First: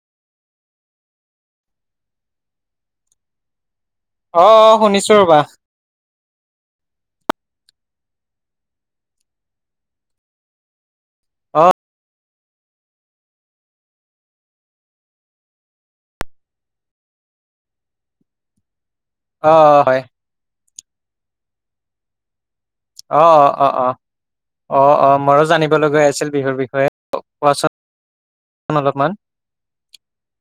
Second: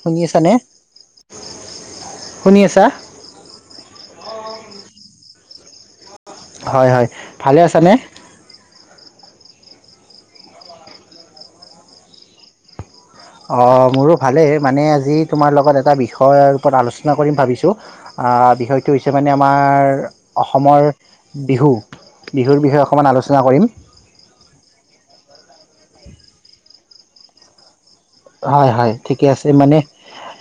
শুনি আছা নে শুনি আছা অঁ অঁ শুনিছো ৰ'বা হয় হয় ভালে আছানে অঁ অঁ মোৰো ভালেই মানে আজি তোমাৰ লগত এটা বিষয়ৰ ওপৰত আলোচনা কৰিম ভাবিছোঁ বিষটো সেইটো হৈছে মানে অ আমাৰ হয় অসমৰ বিহু বিহু অঁ অঁ অঁ অঁ অঁ অঁ মই ও জানিম লগ আছিল বিহুৰ বিষয়ে হয় হয় অলপমান ঠিকে আছে মানে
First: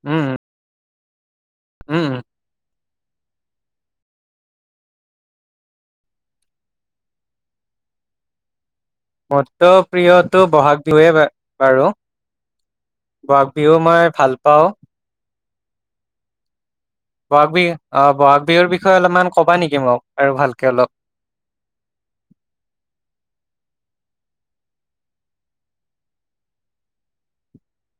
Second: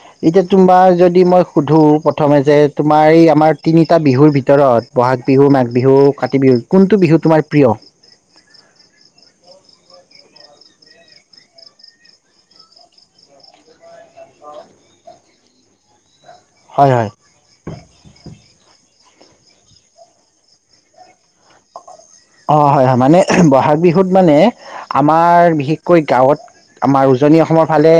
উম এতিয়া তোমাৰ যদি যদি মই সুধোঁ উম প্ৰথমে যে তোমাৰ এই আমাৰ তিনিটা বিহুৰ ভিতৰত বহাগ বিহু মাঘ বিহু কাতি বিহু কোনটো বিহু তোমাৰ প্ৰিয় মোৰ প্ৰিয়টো বহাগ বিহুৱেই বাৰু বহাগ বিহু মই ভাল পাওঁ হয় হয়। বহাগ বিহু আহঁ বহাগ বিহুৰ বিষয়ে অলপমান ক'বা নেকি মোক আৰু ভালকৈ অলপ অঁ হয় হয় মানে বহাগ বিহুত মানে আমাৰ বিশেষকৈ গাঁৱত আমাৰ উজনি অসমৰ ফালে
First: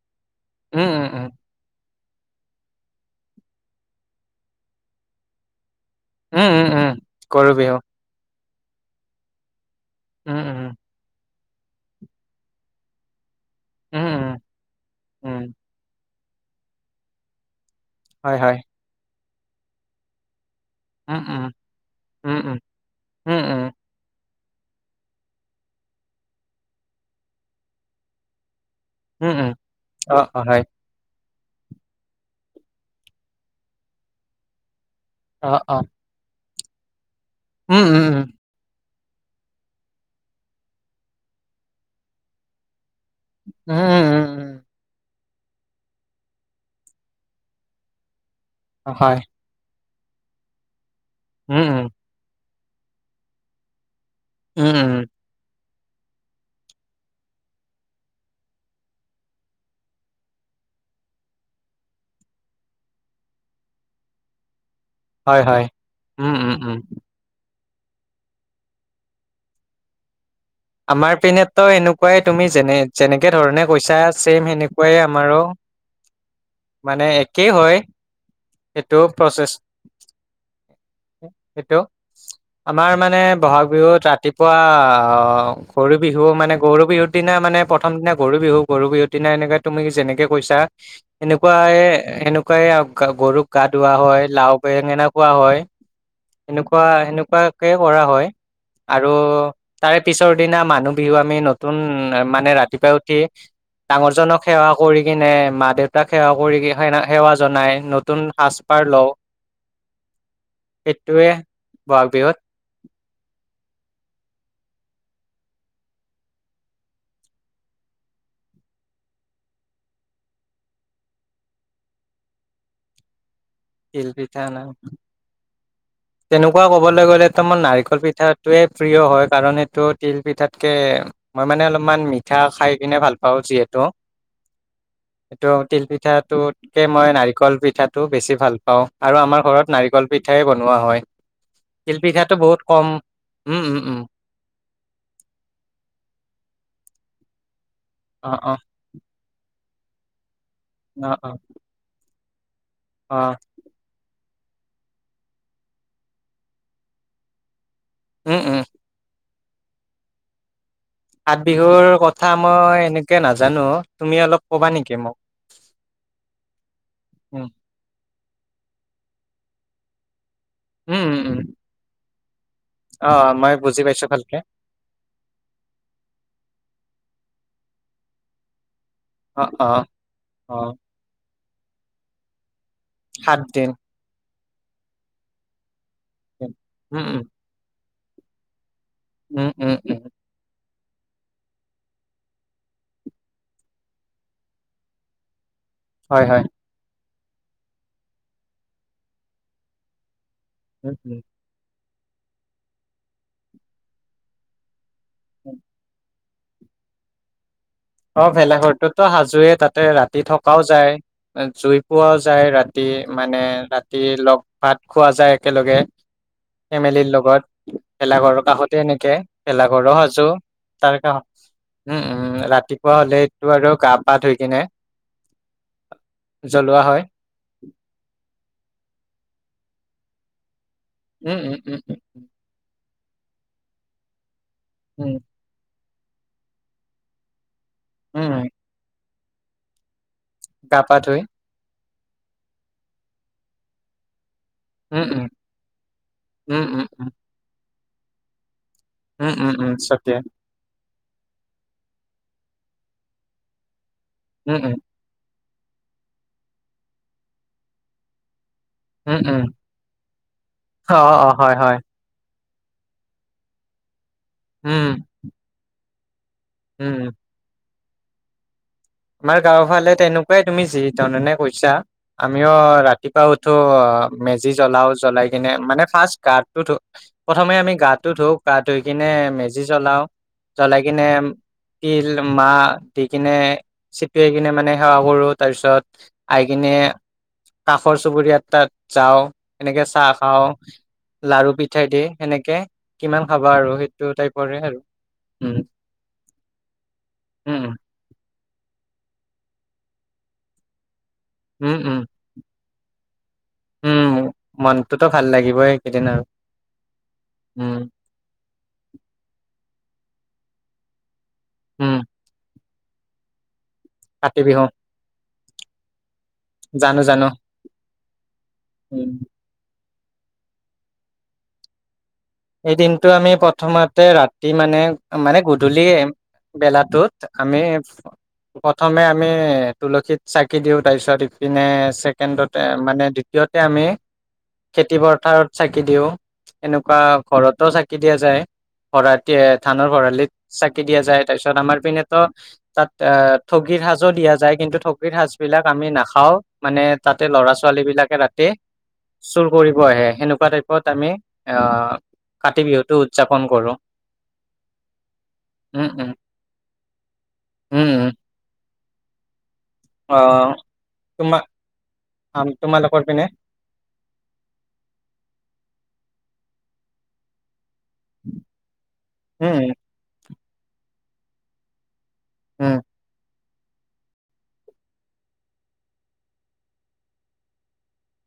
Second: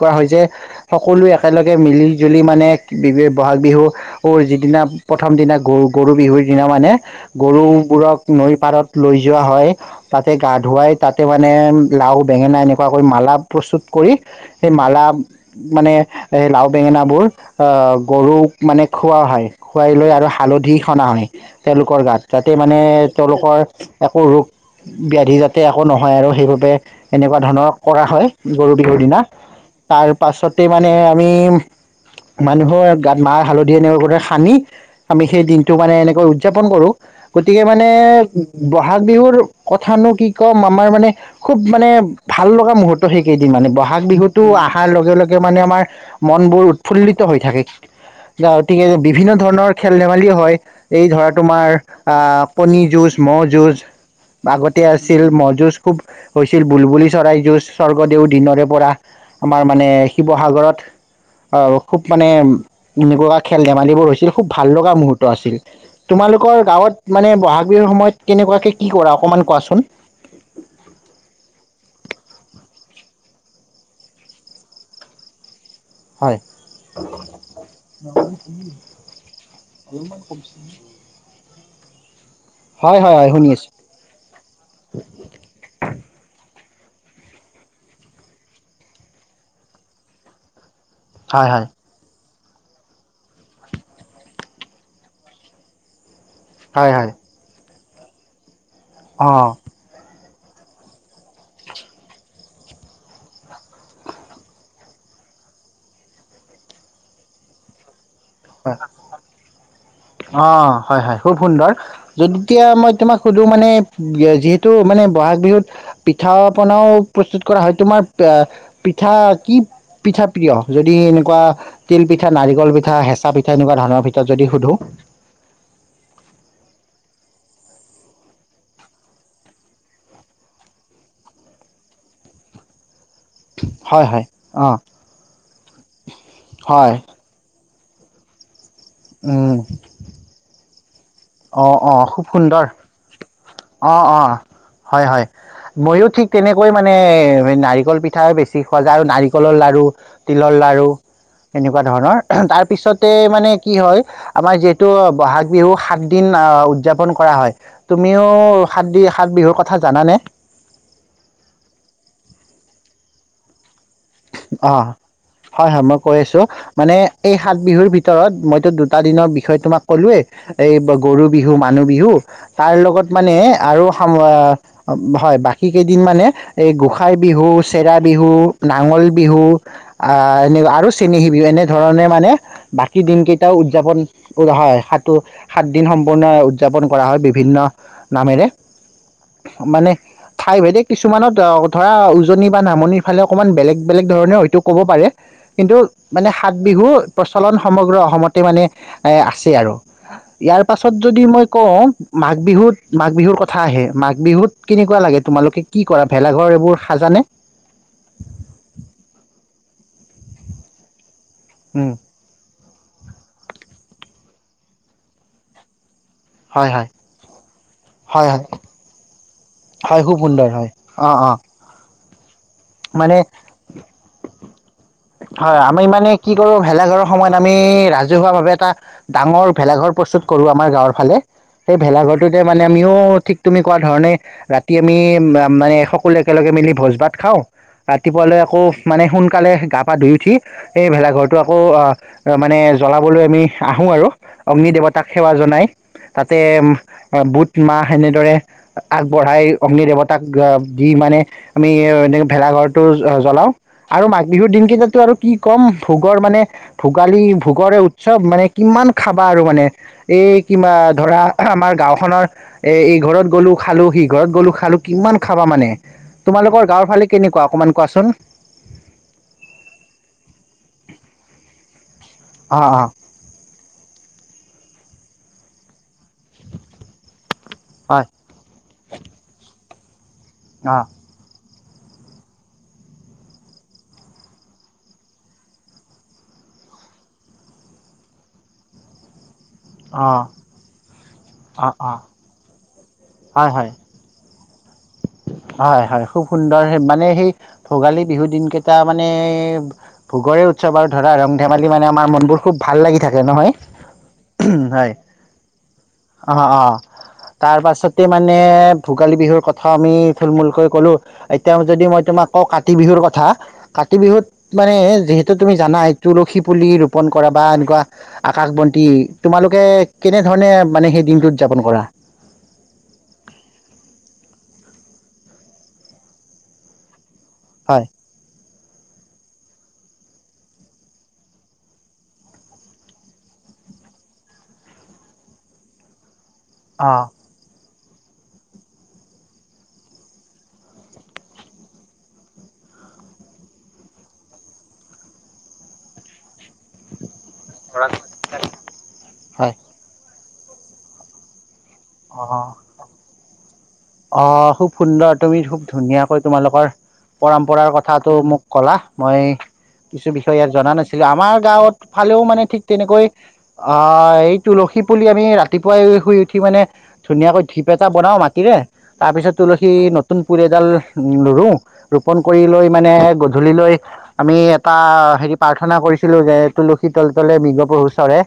কোৱা হৈছে উম উম সকলো উম একেলগে মিলি জুলি মানে বহাগ বিহুৰ যিদিনা প্ৰথম দিনা গৰু গৰু বিহুৰ উম দিনা উম উম মানে গৰু বিহু গৰুবোৰক নৈৰ পাৰত লৈ যোৱা হয় তাতে উম গা উম ধুৱাই তাত তে মানে লাওঁ বেঙেনা এনেকুৱাকৈ মালাপ প্ৰস্তুত উম কৰি উম সেই মালা উম মানে এই লাওঁ বেঙেনা বোৰ হয় গৰুক হয় মানে খুওঁৱাৰ হয় খুৱাই লৈ আৰু হালধি হনা উম হয় উম তেওঁলোকৰ গাত উম যাতে উম মানে উম উম তেওঁলোকৰ ৰোগ ব্যাধি যাতে একো নহয় আৰু সেইবাবে, এনেকুৱা ধৰণৰ কৰা হয়। গৰু বিহুৰ দিনা, উম উম তাৰ অ অ হয় পাছতে মানে। আমি মানুহৰ গাত মাহ হালধি এনেকুৱাতে সানি। আমি সেই অ দিনটো অ মানে এনেকৈ উ উদযাপন কৰো গতিকে, [unintelligible] উম উম উম বহাগ বিহুৰ কথানো কি ক'ম আমাৰ মানে খুব মানে ভাল লগা মুহূৰ্ত। সেইকেইদিন মানে উম উম বহাগবিহুটো উম আহাৰ লগে লগে। মানে আমাৰ মন বোৰ উৎফুল্লিত হৈ থাকে। উম [unintelligible] হয় বিভিন্ন ধৰণৰ খেল ধেমালি হয়। এই ধৰা উম তোমাৰ, উম আ'। কণী যুজ, ম'হ যুজ। উম, আগতে উম, আছিল ম'হ যুজ। খুব হৈছিল, বুলবুলি চৰাই যুঁজ স্বৰ্গদেউ দিনৰে পৰা আমাৰ মানে শিৱসাগৰত খুব মানে এনেকুৱা খে'ল ধেমালিবোৰ হৈছিল খুব। ভাল লগা মুহূৰ্ত হয়, আছিল। হয়। উম, উম, তোমালোকৰ উম, গাঁৱত, বহাগ বিহুৰ সময়ত কেনেকুৱাকে কি কৰা, অকমান কোৱাচোন। কুৱাই তুমি যেনে যেনেকে ধৰণে কৈছা ছেম সেনেকুৱাই আমাৰো। হয় মানে একেই হয়। এইটো প্ৰচেছ, এইটো আমাৰ হয় হয় মানে হয় শুনি বহাগ আছো বিহুত ৰাতিপুৱা আ' গৰু বিহু মানে, গৰু বিহুৰ দিনা মানে প্ৰথম দিনা গৰু বিহু, গৰু বিহুৰ দিনা এনেকৈ তুমি যেনেকৈ কৈছা। হয় এনেকুৱা হয় এ সেনেক [unintelligible] গৰুক গা ধুওৱা হয়, লাওঁ বেঙনা খুওৱা হয়। এনেকুৱা হয় হয় সেনেকুৱাই এ কৰা হয়। আৰু, তাৰে পিছত পিছৰ দিনা মানুহ বিহু আমি নতুন মানে ৰাতিপুৱাই উঠি ডাঙৰজনক সেৱা কৰি কিনে মা দেউতাক সেৱা কৰি সে সেৱা জনাই। নতুন সাজপাৰ লওঁ। অ'হয়, হয়, সেইটোৱে খুব সুন্দৰ বহাগ বিহুত যেতিয়া মই তোমাক সুধো মানে এইটো মানে বহাগ বিহুত পিঠা পনাও প্ৰস্তুত কৰা হয় তোমাৰ পিঠা কি পিঠা প্ৰিয় যদি এনেকুৱা তিল পিঠা, নাৰিকল পিঠা, হেঁচা পিঠা। তেনেকুৱা ধৰণৰ তিল ভিতৰত পিঠা যদি না সুধো। তেনেকুৱা কবলে গ'লেতো মোৰ নাৰিকল পিঠাতোৱে প্ৰিয় হয়, কাৰণ এইটো তিল পিঠাতকে, মই মানে অলপমান মিঠা খাই কিনে ভাল পাওঁ। পাওঁ যিহেতু। হয় হয় অঁ এইটো তিল পিঠটোতকে হয় মই নাৰিকল পিঠাত। টো বেছি ভাল। অ আৰু আমাৰ ঘৰত নাৰিকল পিঠাই ব। বনোৱা হয়। অ অ তিল খুব পিঠাটো বহুত সুন্দৰ কম উম উম অ উম অ হয় হয়, মইয়ো ঠিক তেনেকৈ মানে। নে নাৰি। কল অ পিঠাই অ বেছি খোৱা যায় আৰু নাৰি। কলৰ লাৰু। তিলৰ লাড়ু, অ', অ', এনেকুৱা ধৰণৰ। [unintelligible] তাৰ। পিছতে অ', মানে কি হয়। আমাৰ যিহেতু বহাগ বিহু সাত। দিন আহ উৎযাপন কৰা হয়। তুমিও উম, উম, সাত দি সাত বিহু। কথা জানানে? সাত বিহুৰ কথা, মই এনেকে নাজানো। তুমি অলপ ক'বা অ নেকি মোক? হয় হয় মই কৈ আছো মানে এই উম, সাত বিহুৰ ভি। ভিতৰত মইতো দুটা দিনৰ বিষয়ে তোমাক ক'লোৱেই। এই উম, উম, গৰু উম, বিহু, মানুহ বিহু তাৰ লগত অ', মানে মই বুজি আৰু [inaudible] পাইছো ভালকে হয় বাকী কেইদিন মানে এই গোস। সাই বিহু, চেৰা বিহু, নাঙল। বিহু অ', অ', আহ এনেকুৱা অ', আৰু চেনেহী বিহু এনে। ধৰণে মানে। বাকী সাত দিনকেইটাও দিন উৎযাপন। উ হয় সাতটো সাত। দিন সম্পূৰ্ণ উৎযাপন উম, কৰা হয় উম, বিভিন্ন। নামেৰে। উম, উম, মানে উম, ঠাই ভেদিক। কিছুমানত অ ধৰা উজনি বা নামনিৰ ফালে অকণমান বেলেগ। বেলেগ ধৰণে হয়তো ক'ব পাৰে। কিন্তু হয়, মানে হয়, সাত বিহুৰ। প্ৰচলন সমগ্ৰ অসমতে মানে এ আছে আৰু। ইয়াৰ পাছত উম, উম, যদি মই কওঁ। মাঘ বিহুত মাঘ বিহুৰ কথা আহে মাঘ বিহুত কিনি। কেনেকুৱা লাগে উম। তোমালোকে কি কৰা? ভেলাঘৰ এইবোৰ সাজানে? অ ভেলাঘৰটোতো সাজোৱে তাতে ৰাতি থকাও যায়। জুই উম পোৱাও যায় ৰাত ৰাতিয়ে মানে ৰাতি লগ ভাত খোৱা যায় একেলগে। হয় হয় ফেমিলিৰ লগত হয় ভেলাঘৰৰ হয় কাষতে এনেকে পেলাঘৰো হয় খুব সাজো সুন্দৰ হয় তাৰ অ কাষত অ উম উম ৰাত পুৱা মানে হ'লেইটো আৰু গা পা ধুই কিনে, হয় আমি মানে কি কৰো জ্বলোৱা হয়। ভেলাঘৰৰ সময়ত আমি ৰাজহুৱা ভাবে এটা ডাঙৰ ভেলাঘৰ প্ৰস্তুত কৰো আমাৰ গাঁৱৰ ফালে উম, উম, সেই উম, উম, ভেলাঘৰটোতে মানে আমি থিওওওও ঠিক তুমি কোৱা ধৰণে ৰাত তিআমি উম, মা মানে এক শক সকলে একেলগে মিলি ভোজ ভাত খাওঁ। উম, ৰাতিপুৱালৈ উম, আকৌ মানে সোন কালেহে গাপ আদি। উঠি গা সেই পা ধুই। ভেলাঘৰটো আকৌ আ অ মানে জ্বলাবলৈ আমি আহো আৰু অগ্নি উম, দেৱতাক উম, সেৱা জনাই তাতে উম, উম, উম, বুট মাহ এনেদৰে, উম, আগবঢ়াই উম, উম, অগ্নি ছটিয়াই। দেৱতাক জ্ঞ দি মানে আমিও এনে ভেলাঘৰটো জ্বলাও। আৰু মাঘ বিহুৰ উম, দিন উম, সেইাতটো আৰু কি কম ভোগৰ মানে ভোগালী ভোগৰে উৎসৱ মানে কিমান উম, খাবা উম, আৰু মানে এই কিম্বা অ', ধৰা অ', অহ্‌ হয়, আমাৰ হয়। গাঁওখনৰ এ এই ঘৰত গ'লো খালোহি। ঘৰত গ'লোঁ খালোঁ উম, কিমান খাবা মানে। তোমালোকৰ উম, গাওঁৰফালে কেনেকুৱা অকমান কোৱাচোন আমাৰ গাঁওৰ ফালে তেনেকুৱাই তুমি যি ধৰণে কৈছা। আমিও অ অ ৰাতিপুৱা উঠো অ মেজি জ্বলাও যে চলাই কিনে মানে ফাৰ্ষ্ট গাতটো ধু প্ৰথমে আমি হয় গাটো ধু গা ধুই কিনে মজ জি জ্বলাও অ জলাই কিনে তিল মা দে কিনে চিটিয়াই কিনে মানে সেৱা কৰো তাৰ পিছত আহি কিনে কাষৰ চুবুৰীয়া তাত যাওঁ সেনেকে চাহ খাও লাৰু অ পিঠা অ দি সেনেকে কিমান অ খাবা হয় আৰু সেইটো টাইপ কৰে আৰু উম হয় হয় খুব সুন্দৰ মানে সেই উম ভোগালী বিহু দিনকেই এটা মানে ভোগৰে উৎসৱ আৰু ধৰা ৰং ধেমালি উম মানে উম আমাৰ মনবোৰ খুব ভাল লাগি থাকে নহয় উম হয় মনটোতো ভাল লাগিবই এইকেইদিন আৰু অ অ তাৰ উম পাছতে মানে ভোগালী বিহুৰ কথা আমি ফুলমূলকৈ ক'লোঁ এতিয়া যদি উম মই তোমাক ক ক কাতি বিহুৰ কথা কাতি বিহুত মানে যিহেতু তুমি জানাই তুলসী পুলি জানো ৰোপন জানো কৰা বা এনেকুৱা আকাশ বন্তি উম তোমালোকে কেনে ধৰণে মানে সেই দিনটো উদযাপন কৰা এই দিনটো আমি প্ৰথমতে ৰাতি মানে মানে গধূলি বেলাটোত আমি প্ৰথমে আমি তুলসীত চাকি দিওঁ তাৰপিছত ইপিনে ছেকেণ্ডতে মানে দ্বিতীয়তে আমি খেতি পথাৰত চাকি দিওঁ এনেকুৱা হয় ঘৰতো চাকি দিয়া যায় ভৰা থানৰ ভৰালিত চাকি দিয়া যায় তাৰ পিছত আমাৰ পিনেতো তাত ঠগিৰ সাজো দিয়া যায় কিন্তু ঠগীৰ সাজ বিলাক আমি নাখাও মানে তাতে ল'ৰা ছোৱালী বিলাকে ৰাতি চুৰ হয় কৰিব আহে সেনেকুৱা পত আমি অ কাতি বিহুটো উদযাপন কৰো অ খুব সুন্দৰ তুমি খুব উম উম ধুনীয়াকৈ তোমালোকৰ পৰম্পৰাৰ উম উম কথাটো মোক কলা মই কিছু অ বিষয় ইয়াত জনা নাছিলো আমাৰ তোমাৰ গাঁৱত ফালেও মানে ঠিক তোমালোকৰ তেনেকৈ পিনে আহ এই তুলসী পুলি আমি ৰাতিপুৱাই শুই উঠি মানে ধুনীয়াকৈ ধিপ এটা বনাও মাটিৰে তাৰপিছত উম তুলসী উম নতুন। পুৰি এডাল ৰওঁ ৰোপন কৰি লৈ উম মানে ধূলি লৈ আমি এটা হেৰি প্ৰাৰ্থনা কৰিছিলো। যে তুলসী তল তলে মৃগপুৰ ওচৰে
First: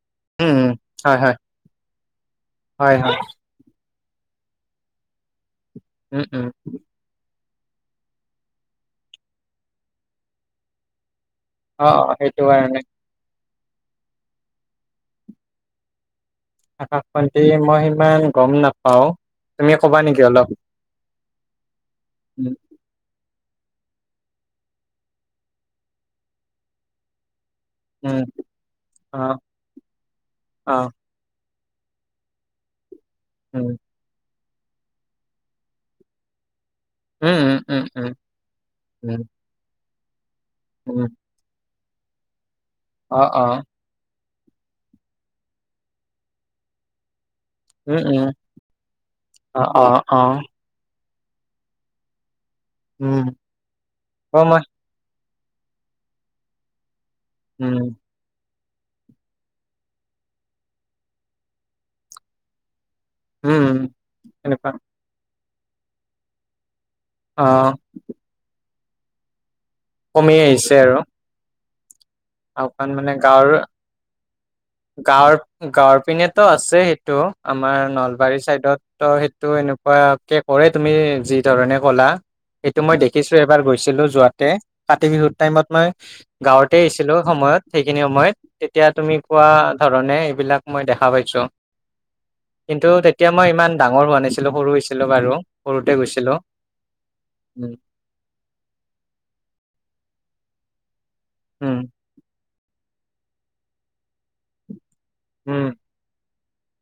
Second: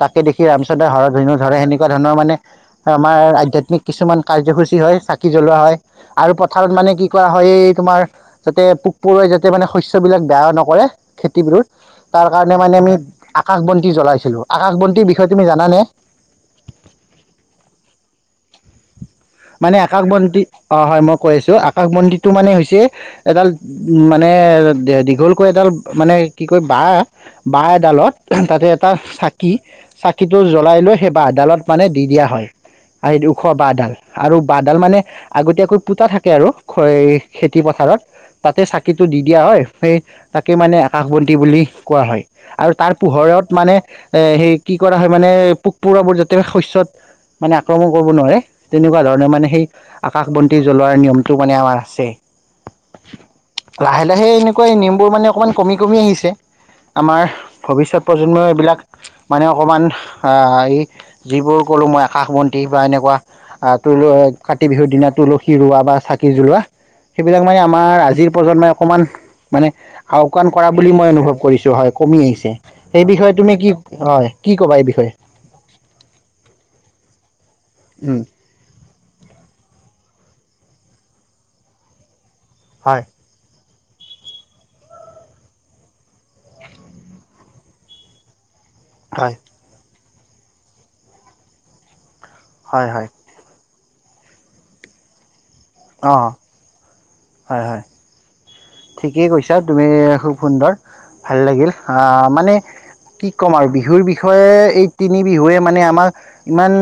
তাকে দেখি উম ৰামচন্দ্ৰ হৰ, হয় ধৈণু হয় ধৰে সেনেকুৱা ধৰণৰ মানে হয় আমাৰ হয় আধ্যাত্মিক কিছুমান কাৰ্যসূচী কি হয় চাকি জ্বলোৱা হয়। উম আৰু উম পথাৰত মানে কি কোৱা? হয় তোমাৰ যাতে পোক পৰুৱাই যাতে মানে শস্য বিলাক বেয়া নকৰে। খেতি বোৰত অ অ তাৰ সেইটো কাৰণে মানে আমি আকাশ বন্তি জ্বলাইছিলো। আকাশ বন্তিৰ বিষয়ে তুমি জানে? আকাশ বন্তি মই সিমান গম নাপাও। তুমি মানে ক'বা আকাশ নেকি বন্তি অলপ অ হয় মই কৈ আছো, আকাশ বন্তিটো মানে উম হৈছে এডাল উম মানে দীঘলকৈ এডাল মানে কি কয় বা বাঁহ এডালত উম তাতে এটা অ চাকি, চাকিটো অ জ্বলাই লৈ সেই বাঁহ এডালত মানে দি দিয়া হয় আৰু উখ ব উম দাল। আৰু বাহ ডাল মানে আগতীয়াকৈ পোতা থাকে আৰু। হয় উম খেতি উম পথাৰত উম তাতে চাকিটো দি উম দিয়া হয়। সেই। তাকে মানে উম উম আকাশবন্তি বুলি কোৱা হয়। আৰু তাৰ অ অ পোহৰত মানে এ সেই কি কৰা হয় মানে পোক পৰুৱাবোৰ যাতে শস্যত মানে আক্ৰমণ উম কৰিব উম নোৱাৰে। তেনেকুৱা ধৰণৰ মানে অ সেই অ অ আকাশ বন্তি জ্বলোৱা নিয়মটো মানে আমাৰ আছে। উম লাহে লাহে অ মই এনেকুৱা এই নিমবোৰ মানে অকমান কমি কমি আহিছে। আমাৰ উম ভৱিষ্যত প্ৰজন্মৰ এইবিলাক মানে অকণমান এই যিবোৰ কলো মই আকাশ বন্তি বা এনেকুৱা। উম তুল কাতি এনেকুৱা বিহুৰ দিনা তুল। কি ৰোৱা বা চাকি জ্বলোৱা। সেইবিলাক অ মানে আমাৰ আজিৰ প্ৰজন্ম সমকমান মানে আওকাণ কৰা বুলি মই অনুভৱ কৰিছো য হয়ে অকণ মানে গাঁৱৰ হয় কি ক'বা এই বিষয়ে গাঁৱৰ গাঁৱৰ পিনেতো আছে সেইটো আমাৰ উম, নলবাৰী চাইদত ত' সেইটো এনেকুৱাকে কৰে তুমি যি ধৰণে কলা সেইটো মই হয় দেখিছো এবাৰ গৈছ ছিলো যোৱাতে কাতি বিহুত টাইমত মই গাঁৱতে আহছিলো ছিলো সময়ত সেইখিনি সময়ত তেতিয়া তুমি হয় কোৱা ধৰ ণে এইবিলাক মই দেখা পাইছোঁ কিন্তু হয় হয় তেতিয়া মই ইমান ডাঙৰ হোৱানিছিলো সৰু হৈছিলো বাৰু সৰুতে অঁ গৈছিলো হয় উ হয় ঠিকেই কৈছা তুমি খুব সুন্দৰ ভাল লাগিল উম আহ মানে কি ক'ম আৰু বিহুৰ বিষয়ে এই তিনি বিহুৱে উম মানে আমাক ইমান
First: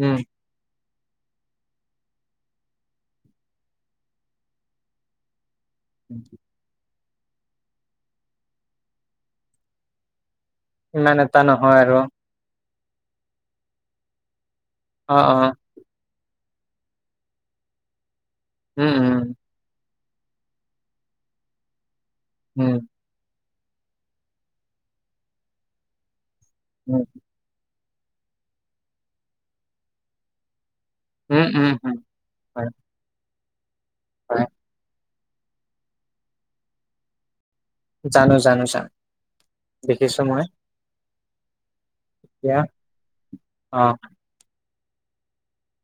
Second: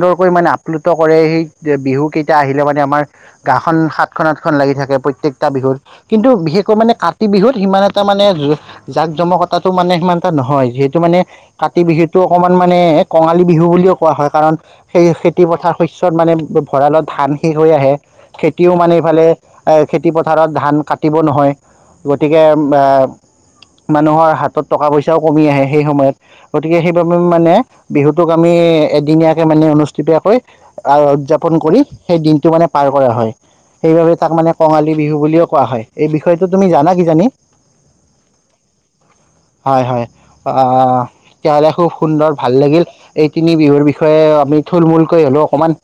উম ইানে আপলোড কৰে সেই বিহু কেইটা আহিলে মানে আমাৰ গাখন সাতখন আঠখন লাগি থাকে প্ৰত্যেকটা বিহুত কিন্তু বিশেষকৈ মানে কা কাতি বিহুত সিমান এটা মানে জাক জমকতাটো মানেিমান নহয় যিহেতু ইমান মানে এটা নহয় কাতি আৰু বিহুটো অকনমান মানে কঙালী বিহু বুলিও কোৱা হয় কাৰণ সেই অ অ খেতি পথাৰ শস্যত মানে ভঁৰালত ধান শেষ হৈ আহে খেতিও উম মানে এইফালে উম এ খেতিপথাৰত ধান কাট পতিব নহয় গতিকে উম মানুহৰ হাতত টকা পইচাও কমি আহে সেই সময়ত গতিকে উম সেইবাবে মানে বিহুটোক আমি এদিনীয়াকে মানে অনুষ্ঠিতীয়াকৈ উম উদযাপন উম কৰি উম সেই দিনটো মানে হয় পাৰ কৰা হয়। সেইবাবে তাক হয় মানে কঙালী বিহু বুলিও কোৱা হয়। এই বিষয়টো তুমি জানা কিজানি? জানো জানো জানো হয় হয় দেখিছো মই। আহ [unintelligible] সুন্দৰ ভাল এতিয়া লাগিল এই তিনি অ বিহুৰ বিষয়ে আমি, থুলমূলকৈ হলেও অকণমান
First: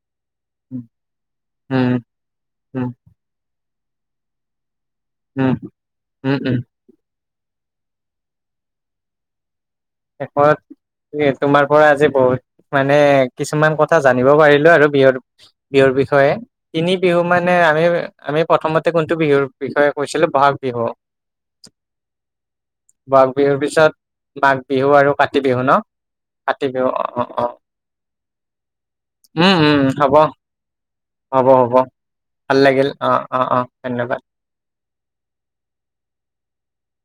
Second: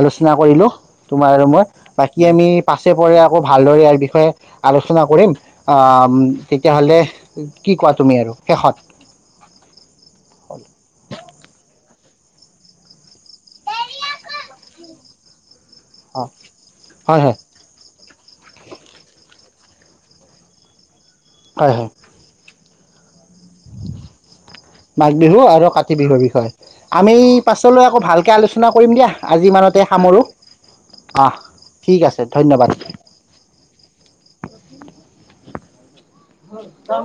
আলোচনা। কৰিলোঁ উম তোমাৰ আৰু মই উম বাকী আমি পাছে পৰে আকৌ ভাল। ভালদৰে ইয়াৰ বিষয়ে। আলোচনা কৰিম উম আ উম উম তেতিয়াহ'লে, কি কোৱা তুমি আৰু শেষত। শেষত তোমাৰ পৰা আজি। বহুত মানে কিছুমান কথা জানিব পাৰিলো আৰু বিহুৰ, বিহুৰ অঁ বিষয়ে তিনি হয় বিহু হয় মানে আমি আমি প্ৰথমতে কোনটো বিহুৰ, বিষয়ে কৈছিলে বাহাগ বিহু, হয় হয়। ব'হাগ বিহুৰ পিছত। মাঘ বিহু আৰু মাঘ কাতি বিহু আৰু ন কাতি বিহুৰ কাতি বিষয়ে বিহু অ আমি অ অ পাছলৈ আকৌ ভালকৈ আলোচনা কৰিম দিয়া আজি উম উম ইমানতে হ'ব সামৰো অ হ'ব হ'ব ঠিক আছে ভাল ধন্যবাদ। লাগিল অ অ অ ধন্যবাদ অ,